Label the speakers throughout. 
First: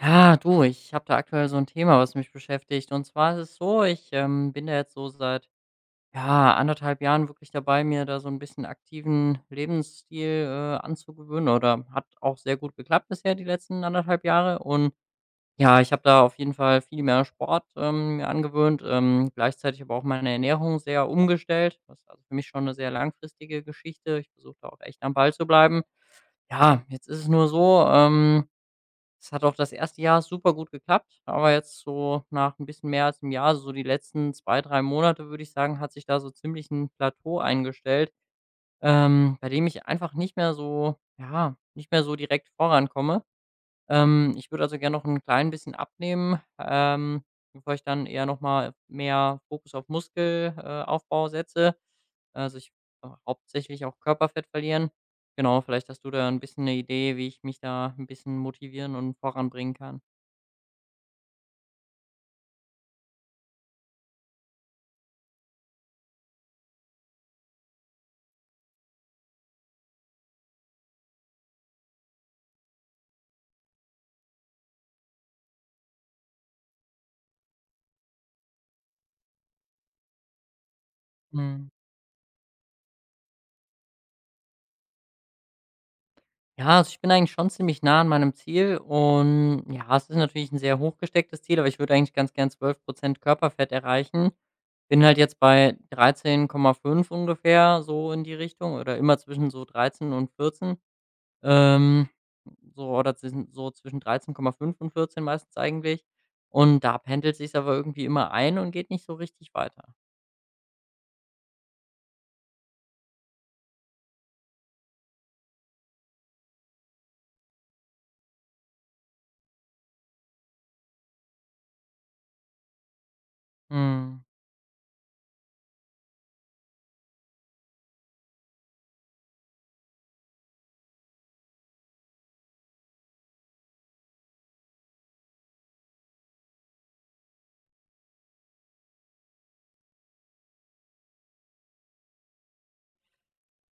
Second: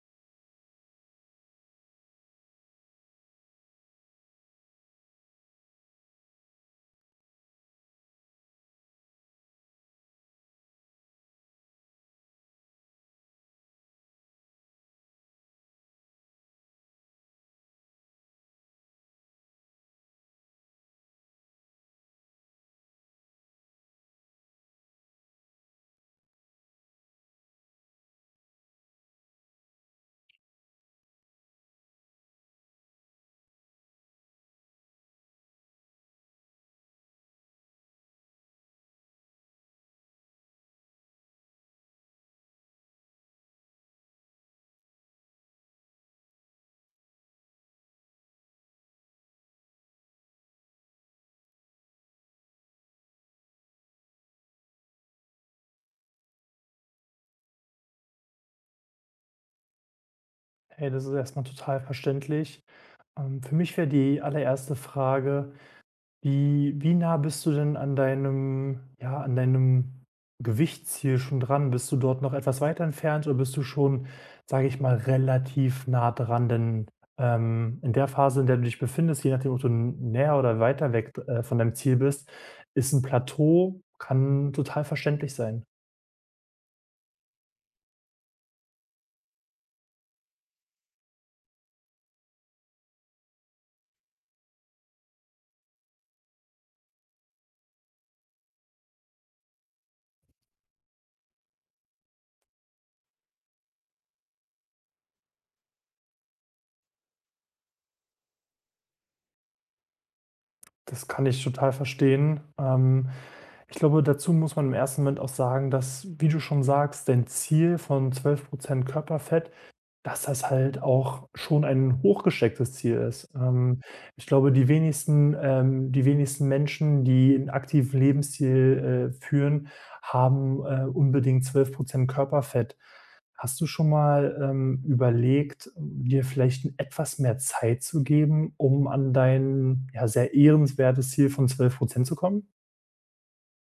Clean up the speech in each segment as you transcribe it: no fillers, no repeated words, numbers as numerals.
Speaker 1: Ja, du, ich habe da aktuell so ein Thema, was mich beschäftigt. Und zwar ist es so, ich bin da jetzt so seit, ja, anderthalb Jahren wirklich dabei, mir da so ein bisschen aktiven Lebensstil anzugewöhnen, oder hat auch sehr gut geklappt bisher die letzten anderthalb Jahre. Und ja, ich habe da auf jeden Fall viel mehr Sport mir angewöhnt, gleichzeitig aber auch meine Ernährung sehr umgestellt. Das ist also für mich schon eine sehr langfristige Geschichte. Ich versuche da auch echt am Ball zu bleiben. Ja, jetzt ist es nur so, es hat auch das erste Jahr super gut geklappt, aber jetzt so nach ein bisschen mehr als einem Jahr, so die letzten 2 3 Monate, würde ich sagen, hat sich da so ziemlich ein Plateau eingestellt, bei dem ich einfach nicht mehr so ja, nicht mehr so direkt vorankomme. Ich würde also gerne noch ein klein bisschen abnehmen, bevor ich dann eher noch mal mehr Fokus auf Muskelaufbau Aufbau setze. Also, ich hauptsächlich auch Körperfett verlieren. Genau, vielleicht hast du da ein bisschen eine Idee, wie ich mich da ein bisschen motivieren und voranbringen kann.
Speaker 2: Hey, das ist erstmal total verständlich. Für mich wäre die allererste Frage: Wie nah bist du denn an deinem ja, an deinem Gewichtsziel schon dran? Bist du dort noch etwas weiter entfernt oder bist du schon, sage ich mal, relativ nah dran? Denn, in der Phase, in der du dich befindest, je nachdem, ob du näher oder weiter weg, von
Speaker 1: Mhm.
Speaker 2: deinem Ziel bist, ist ein Plateau kann total verständlich sein.
Speaker 1: Ja, also ich bin eigentlich schon ziemlich nah an meinem Ziel und ja, es ist natürlich ein sehr hochgestecktes Ziel, aber ich würde eigentlich ganz gern 12% Körperfett erreichen. Bin halt jetzt bei 13,5 ungefähr, so in die Richtung oder immer zwischen so 13 und 14. Ähm, so oder zwischen so zwischen 13,5 und 14 meistens eigentlich. Und da pendelt sich's aber irgendwie immer ein und geht nicht so richtig weiter.
Speaker 2: Das kann ich total verstehen. Ich glaube, dazu muss man im ersten Moment auch sagen, dass, wie du schon sagst, dein Ziel von 12% Körperfett dass das halt auch schon ein hochgestecktes Ziel ist.
Speaker 1: Mhm.
Speaker 2: Ich glaube, die wenigsten Menschen, die einen aktiven Lebensstil, führen, haben, unbedingt 12 Körperfett. Hast du schon mal, überlegt, dir vielleicht 'n etwas mehr Zeit zu geben, um an dein, ja, sehr ehrenswertes Ziel von 12% zu kommen?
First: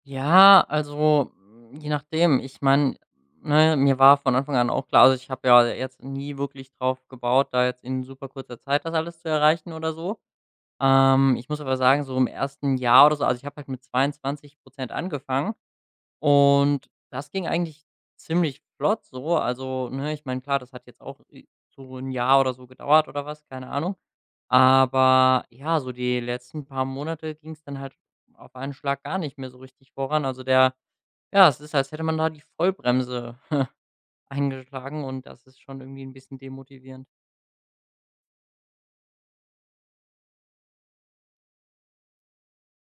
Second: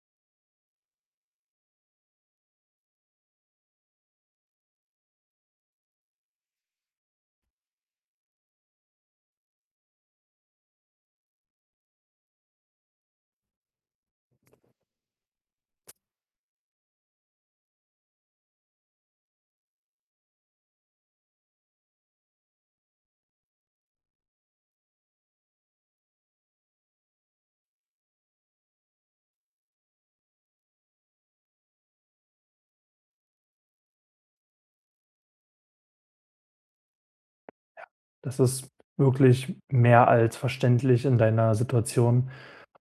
Speaker 1: Ja, also, hm, je nachdem. Ich meine, ne, mir war von Anfang an auch klar also, ich habe ja jetzt nie wirklich drauf gebaut, da jetzt in super kurzer Zeit das alles zu erreichen oder so. Ich muss aber sagen, so im ersten Jahr oder so also, ich habe halt mit 22 angefangen und das ging eigentlich ziemlich flott so. Also, ne, ich meine, klar, das hat jetzt auch so ein Jahr oder so gedauert oder was, keine Ahnung. Aber ja, so die letzten paar Monate ging es dann halt auf einen Schlag gar nicht mehr so richtig voran. Also, der ja, es ist, als hätte man da die Vollbremse eingeschlagen und das ist schon irgendwie ein bisschen demotivierend.
Speaker 2: Das ist wirklich mehr als verständlich in deiner Situation.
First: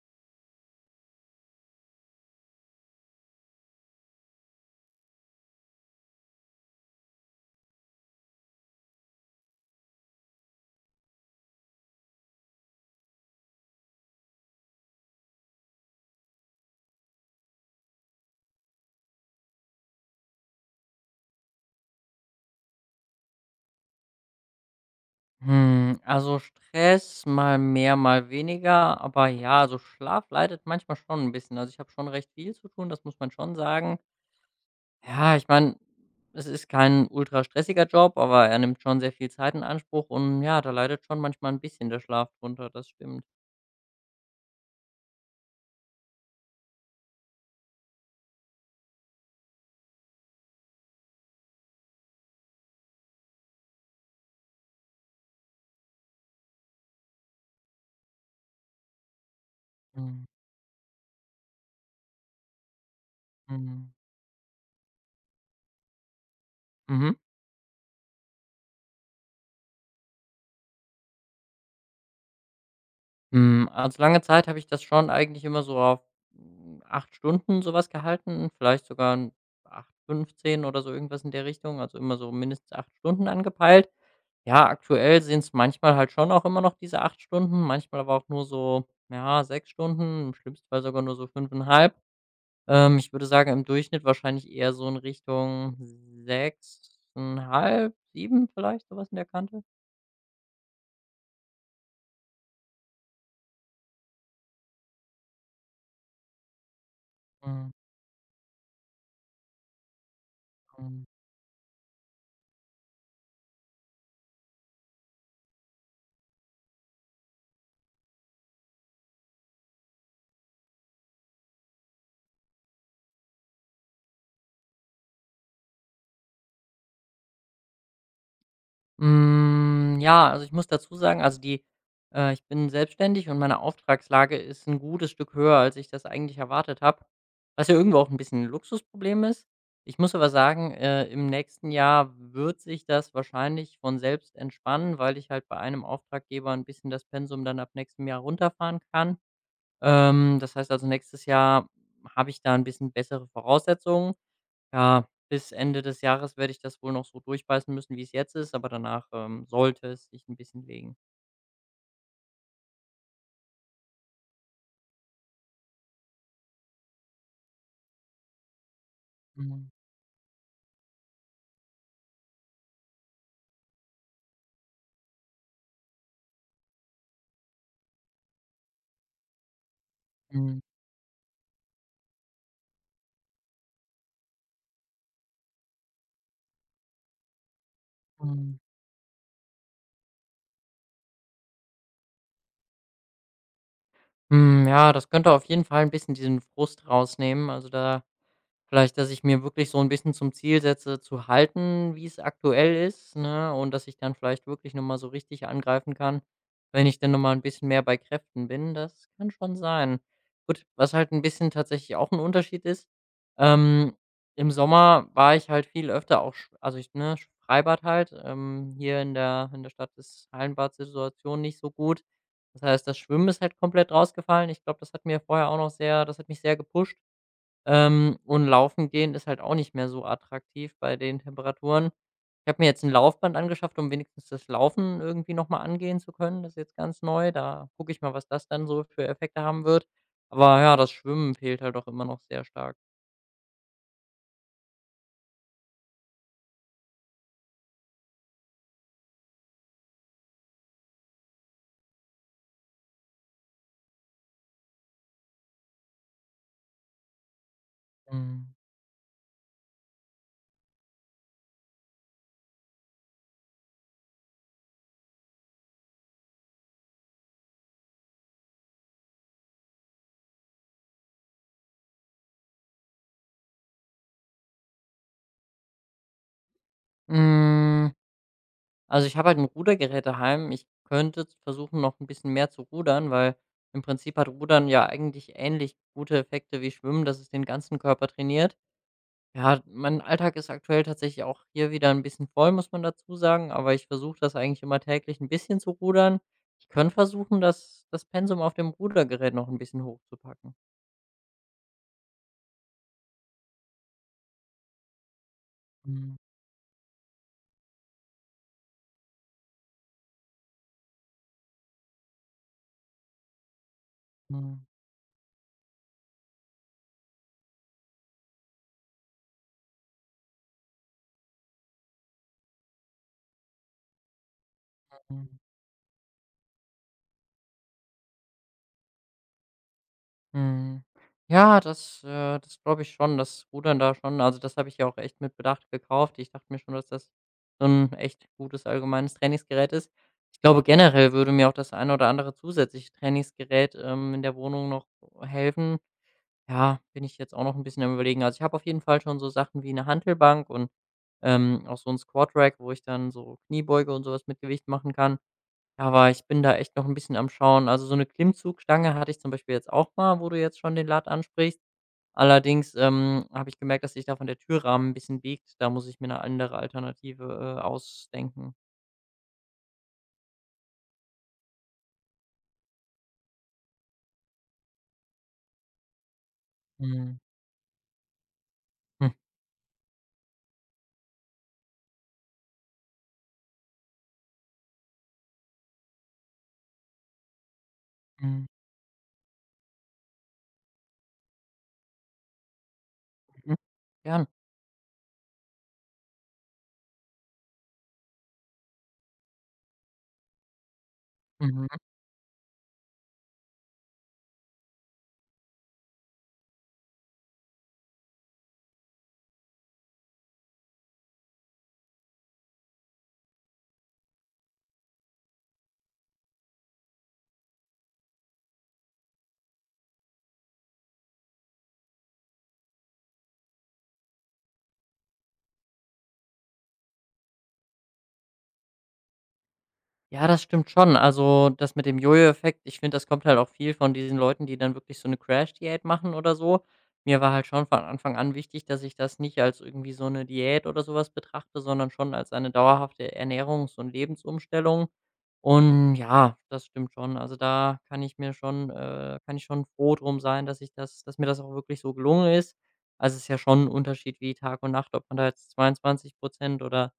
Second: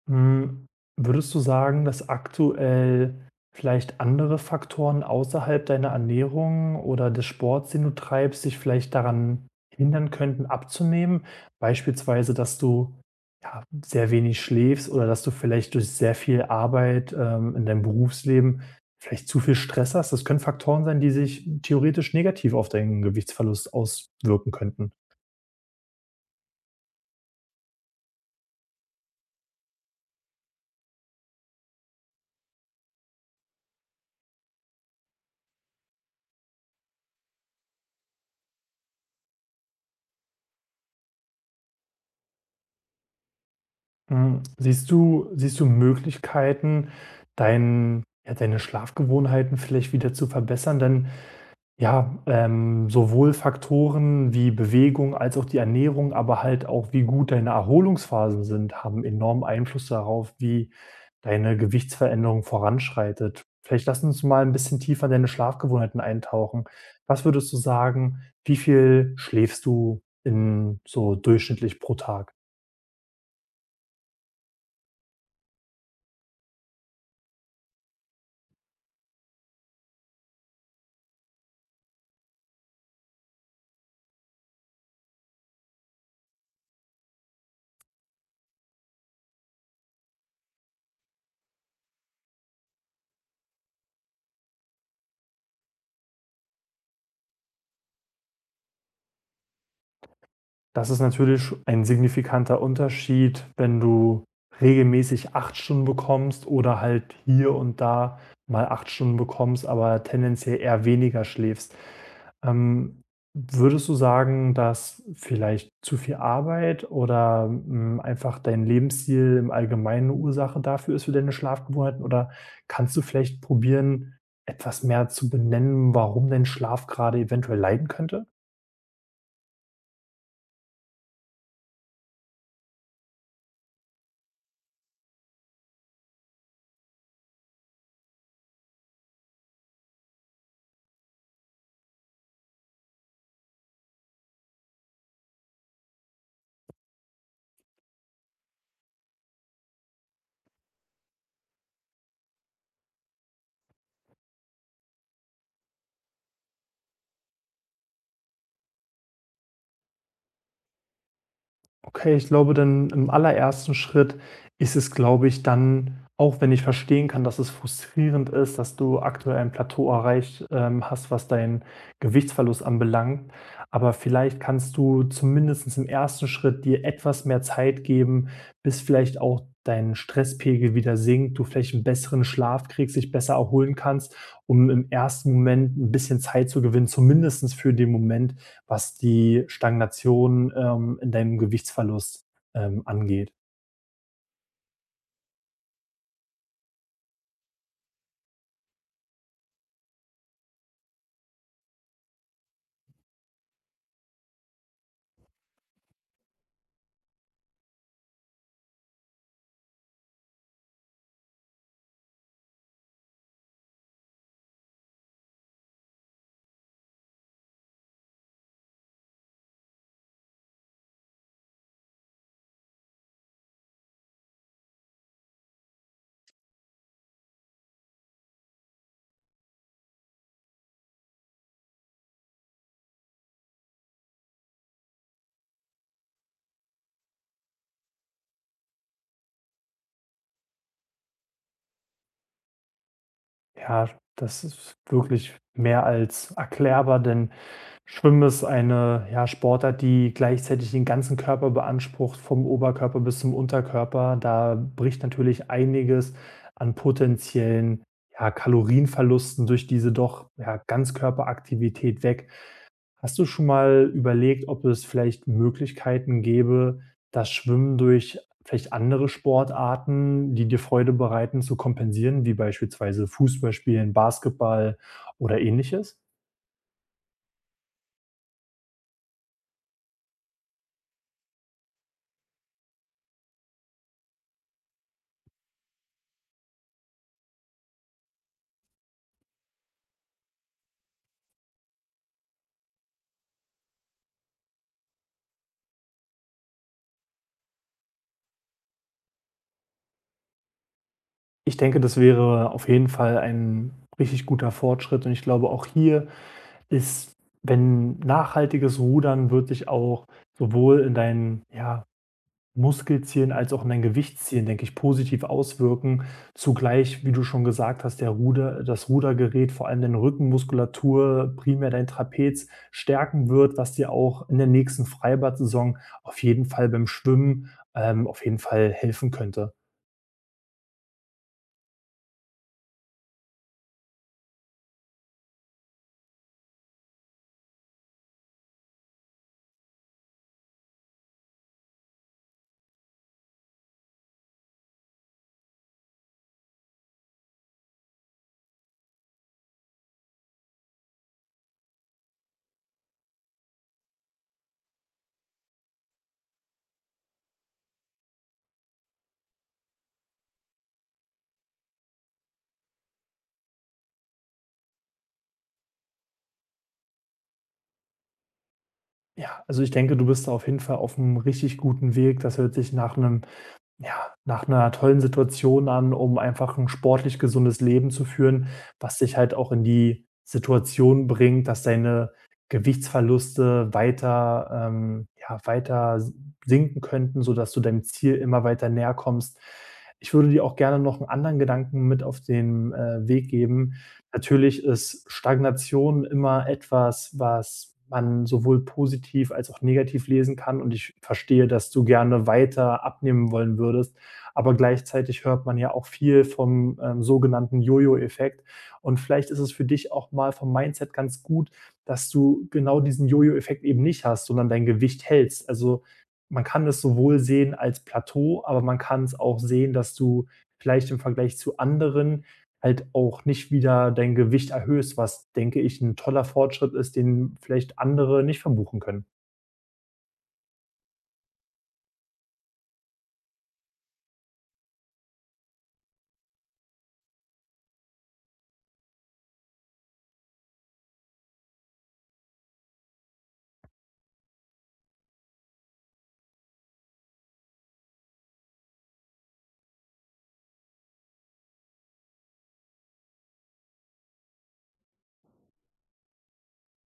Speaker 2: Hm, würdest du sagen, dass aktuell vielleicht andere Faktoren außerhalb deiner Ernährung oder des Sports, den du treibst, dich vielleicht daran hindern könnten, abzunehmen? Beispielsweise, dass du, ja, sehr wenig schläfst oder dass du vielleicht durch sehr viel Arbeit, in deinem Berufsleben vielleicht zu viel Stress hast? Das können Faktoren sein, die sich theoretisch negativ auf deinen Gewichtsverlust auswirken könnten.
Speaker 1: Hm, also Stress mal mehr, mal weniger, aber ja, also Schlaf leidet manchmal schon ein bisschen. Also, ich habe schon recht viel zu tun, das muss man schon sagen. Ja, ich meine, es ist kein ultra stressiger Job, aber er nimmt schon sehr viel Zeit in Anspruch und ja, da leidet schon manchmal ein bisschen der Schlaf drunter, das stimmt.
Speaker 2: Hm, siehst du Möglichkeiten, dein ja, deine Schlafgewohnheiten vielleicht wieder zu verbessern? Denn ja, sowohl Faktoren wie Bewegung als auch die Ernährung, aber halt auch, wie gut deine Erholungsphasen sind, haben enormen Einfluss
Speaker 1: Mhm,
Speaker 2: darauf, wie deine Gewichtsveränderung voranschreitet. Vielleicht
Speaker 1: mhm.
Speaker 2: lass uns mal ein bisschen tiefer in deine Schlafgewohnheiten eintauchen.
Speaker 1: Mhm.
Speaker 2: Was würdest du sagen, wie viel schläfst du in so durchschnittlich pro Tag?
Speaker 1: Hm, also, lange Zeit habe ich das schon eigentlich immer so auf, hm, 8 Stunden sowas gehalten, vielleicht sogar 'n acht, fünfzehn oder so irgendwas in der Richtung, also, immer so mindestens 8 Stunden angepeilt. Ja, aktuell sind es manchmal halt schon auch immer noch diese 8 Stunden, manchmal aber auch nur so, ja, 6 Stunden, im schlimmsten Fall sogar nur so 5,5. Ich würde sagen, im Durchschnitt wahrscheinlich eher so in Richtung 6,5, 7 vielleicht, sowas in der Kante?
Speaker 2: Das ist natürlich ein signifikanter Unterschied, wenn du regelmäßig 8 Stunden bekommst oder halt hier
Speaker 1: Mhm.
Speaker 2: und da mal 8 Stunden bekommst, aber tendenziell eher
Speaker 1: Mhm.
Speaker 2: weniger schläfst. Ähm, Würdest du sagen, dass vielleicht zu viel Arbeit oder einfach dein Lebensstil im Allgemeinen eine Ursache dafür ist für deine Schlafgewohnheiten? Oder kannst du vielleicht probieren, etwas mehr zu benennen, warum dein Schlaf gerade eventuell leiden könnte?
Speaker 1: Hm, ja, also ich muss dazu sagen, also die ich bin selbstständig und meine Auftragslage ist ein gutes Stück höher, als ich das eigentlich erwartet habe, was ja irgendwo auch ein bisschen 'n Luxusproblem ist. Ich muss aber sagen, im nächsten Jahr wird sich das wahrscheinlich von selbst entspannen, weil ich halt bei einem Auftraggeber ein bisschen das Pensum dann ab nächstem Jahr runterfahren kann. Das heißt also, nächstes Jahr habe ich da ein bisschen bessere Voraussetzungen. Ja, bis Ende des Jahres werde ich das wohl noch so durchbeißen müssen, wie es jetzt ist, aber danach sollte es sich ein bisschen legen.
Speaker 2: Okay, ich glaube dann im allerersten Schritt ist es, glaube ich, dann, auch wenn ich verstehen kann, dass es frustrierend ist, dass du aktuell ein
Speaker 1: Mhm,
Speaker 2: Plateau erreicht, hast, was deinen Gewichtsverlust anbelangt. Aber vielleicht kannst du zumindest im ersten Schritt dir etwas mehr Zeit geben, bis vielleicht auch dein
Speaker 1: mhm,
Speaker 2: Stresspegel wieder sinkt, du vielleicht einen besseren Schlaf kriegst, dich besser erholen kannst, um im ersten Moment ein bisschen Zeit zu gewinnen, zumindest für den Moment,
Speaker 1: mhm.
Speaker 2: was die Stagnation, in deinem Gewichtsverlust, angeht.
Speaker 1: Hm, ja, das könnte auf jeden Fall ein bisschen diesen Frust rausnehmen. Also, da vielleicht, dass ich mir wirklich so ein bisschen zum Ziel setze, zu halten, wie es aktuell ist, ne, und dass ich dann vielleicht wirklich noch mal so richtig angreifen kann, wenn ich dann noch mal 'n bisschen mehr bei Kräften bin. Das kann schon sein. Gut, was halt ein bisschen tatsächlich auch ein Unterschied ist, ähm, im Sommer war ich halt viel öfter auch sch also, ich ne, Freibad halt. Hier in der Stadt ist Hallenbadsituation nicht so gut. Das heißt, das Schwimmen ist halt komplett rausgefallen. Ich glaube, das hat mir vorher auch noch sehr das hat mich sehr gepusht. Und laufen gehen ist halt auch nicht mehr so attraktiv bei den Temperaturen. Ich habe mir jetzt ein Laufband angeschafft, um wenigstens das Laufen irgendwie noch mal angehen zu können. Das ist jetzt ganz neu. Da gucke ich mal, was das dann so für Effekte haben wird. Aber ja, das Schwimmen fehlt halt auch immer noch sehr stark.
Speaker 2: Ja, das ist wirklich mehr als erklärbar, denn Schwimmen ist eine, ja, Sportart, die gleichzeitig den ganzen Körper beansprucht, vom Oberkörper bis zum Unterkörper. Da bricht natürlich einiges an potenziellen, ja,
Speaker 1: Mhm.
Speaker 2: Kalorienverlusten durch diese doch, ja, Ganzkörperaktivität weg. Hast du schon mal überlegt, ob es vielleicht Möglichkeiten gäbe, das Schwimmen durch vielleicht andere Sportarten, die dir Freude bereiten, zu kompensieren, wie beispielsweise Fußball spielen, Basketball oder Ähnliches?
Speaker 1: Hm, also, ich habe halt ein Rudergerät daheim. Ich könnte z versuchen, noch ein bisschen mehr zu rudern, weil im Prinzip hat Rudern ja eigentlich ähnlich gute Effekte wie Schwimmen, dass es den ganzen Körper trainiert. Ja, mein Alltag ist aktuell tatsächlich auch hier wieder ein bisschen voll, muss man dazu sagen, aber ich versuche das eigentlich immer täglich ein bisschen zu rudern. Ich könnte versuchen, das Pensum auf dem Rudergerät noch ein bisschen hochzupacken.
Speaker 2: Ich denke, das wäre auf jeden Fall ein richtig guter Fortschritt und ich glaube, auch hier
Speaker 1: Mhm,
Speaker 2: ist, wenn nachhaltiges Rudern wird dich auch sowohl in deinen, ja, Muskelziehen als auch mein Gewichtsziehen,
Speaker 1: mhm,
Speaker 2: denke ich, positiv auswirken. Zugleich, wie du schon gesagt hast, der Ruder das Rudergerät, vor allem deine Rückenmuskulatur, primär dein Trapez stärken wird, was dir auch in der nächsten
Speaker 1: mhm.
Speaker 2: Freibad-Saison auf jeden Fall beim Schwimmen, auf jeden Fall helfen könnte.
Speaker 1: Mhm. Ja, das glaube ich schon, das Rudern da schon also, das habe ich ja auch echt mit Bedacht gekauft. Ich dachte mir schon, dass das so ein echt gutes allgemeines Trainingsgerät ist. Ich glaube, generell würde mir auch das eine oder andere zusätzliche Trainingsgerät in der Wohnung noch helfen. Ja, bin ich jetzt auch noch ein bisschen am Überlegen. Also, ich habe auf jeden Fall schon so Sachen wie eine Hantelbank und auch so ein Squat Rack, wo ich dann so Kniebeuge und sowas mit Gewicht machen kann. Ja, aber ich bin da echt noch ein bisschen am Schauen. Also, so eine Klimmzugstange hatte ich zum Beispiel jetzt auch mal, wo du jetzt schon den Lat ansprichst. Allerdings habe ich gemerkt, dass sich da von der Türrahmen ein bisschen biegt. Da muss ich mir eine andere Alternative ausdenken.
Speaker 2: Ja, also ich denke, du bist da auf jeden Fall auf einem richtig guten Weg. Das hört sich nach einem Ja, nach einer tollen Situation an, um einfach ein
Speaker 1: Mhm.
Speaker 2: sportlich gesundes Leben zu führen, was
Speaker 1: Hm.
Speaker 2: dich halt auch in die Situation bringt, dass deine Gewichtsverluste weiter ja, weiter sinken könnten, sodass du deinem Ziel immer
Speaker 1: Mhm.
Speaker 2: weiter näher kommst. Ich würde dir auch gerne noch einen anderen Gedanken mit auf den, Weg
Speaker 1: Mhm.
Speaker 2: geben.
Speaker 1: Gern.
Speaker 2: Natürlich ist Stagnation immer etwas, was man sowohl positiv als auch negativ lesen kann und ich verstehe, dass
Speaker 1: Mhm.
Speaker 2: du gerne weiter abnehmen wollen würdest, aber gleichzeitig hört man ja auch viel vom, sogenannten Jojo-Effekt und vielleicht ist es für dich auch mal vom Mindset ganz gut, dass du genau diesen Jojo-Effekt eben nicht hast, sondern dein Gewicht hältst. Also, man kann es sowohl sehen als Plateau, aber man kann es auch sehen, dass du vielleicht im Vergleich zu anderen halt auch nicht wieder dein Gewicht erhöhst, was, denke ich, ein toller Fortschritt ist, den vielleicht andere nicht verbuchen können.
Speaker 1: Ja, das stimmt schon. Also, das mit dem Jojo-Effekt, ich finde, das kommt halt auch viel von diesen Leuten, die dann wirklich so eine Crash-Diät machen oder so. Mir war halt schon von Anfang an wichtig, dass ich das nicht als irgendwie so eine Diät oder sowas betrachte, sondern schon als eine dauerhafte Ernährungs und Lebensumstellung. Und ja, das stimmt schon. Also, da kann ich schon froh drum sein, dass ich das dass mir das auch wirklich so gelungen ist. Also, es ist ja schon 'n Unterschied wie Tag und Nacht, ob man da jetzt 22 oder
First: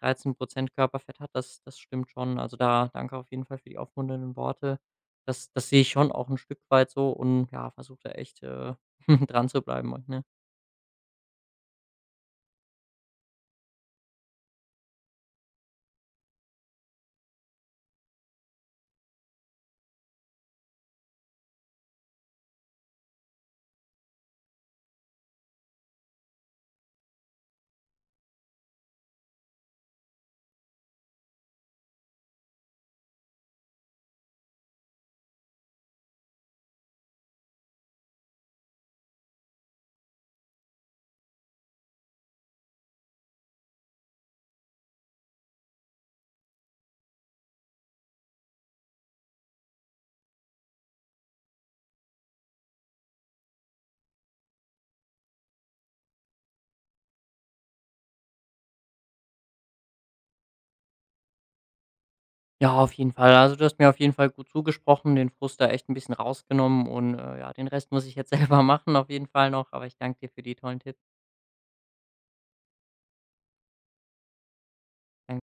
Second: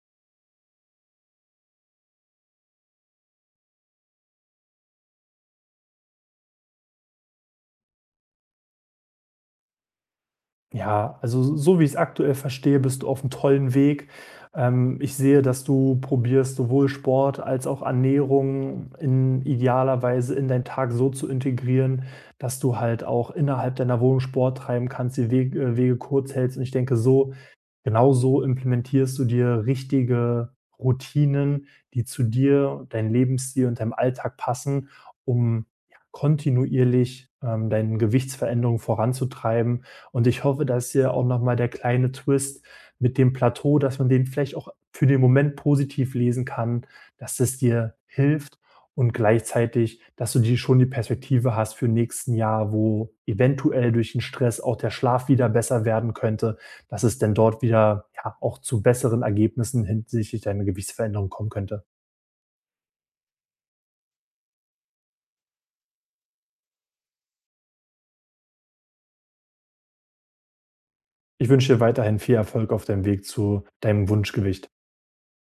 Speaker 1: 13 Körperfett hat, das stimmt schon. Also, da danke auf jeden Fall für die aufmunternden Worte. Das sehe ich schon auch ein Stück weit so und, ja, versuche da echt, dran zu bleiben und, ne?
Speaker 2: Ja, also so wie ich es aktuell verstehe, bist du auf einem tollen Weg. Ich sehe, dass du probierst, sowohl Sport als auch Ernährung in idealer Weise in deinen Tag so zu integrieren, dass du halt auch innerhalb deiner Wohnung Sport treiben kannst, die Weg Wege kurz hältst und ich denke, so Genau so implementierst du dir richtige Routinen, die zu dir, deinem Lebensstil und deinem Alltag passen, um ja, kontinuierlich deine Gewichtsveränderung voranzutreiben. Und ich hoffe, dass hier auch nochmal der kleine Twist mit dem Plateau, dass man den vielleicht auch für den Moment positiv lesen kann, dass es dir hilft und gleichzeitig, dass du die schon die Perspektive hast für nächsten Jahr, wo eventuell durch den Stress auch der Schlaf wieder besser werden könnte dass es denn dort wieder ja, auch zu besseren Ergebnissen hinsichtlich deiner Gewichtsveränderung kommen könnte.
Speaker 1: Ja, auf jeden Fall. Also, du hast mir auf jeden Fall gut zugesprochen, den Frust da echt ein bisschen rausgenommen und, ja, den Rest muss ich jetzt selber machen auf jeden Fall noch, aber ich danke dir für die tollen Tipps.
Speaker 2: Ich wünsche dir weiterhin viel Erfolg auf deinem Weg zu deinem Wunschgewicht.
Speaker 1: Danke.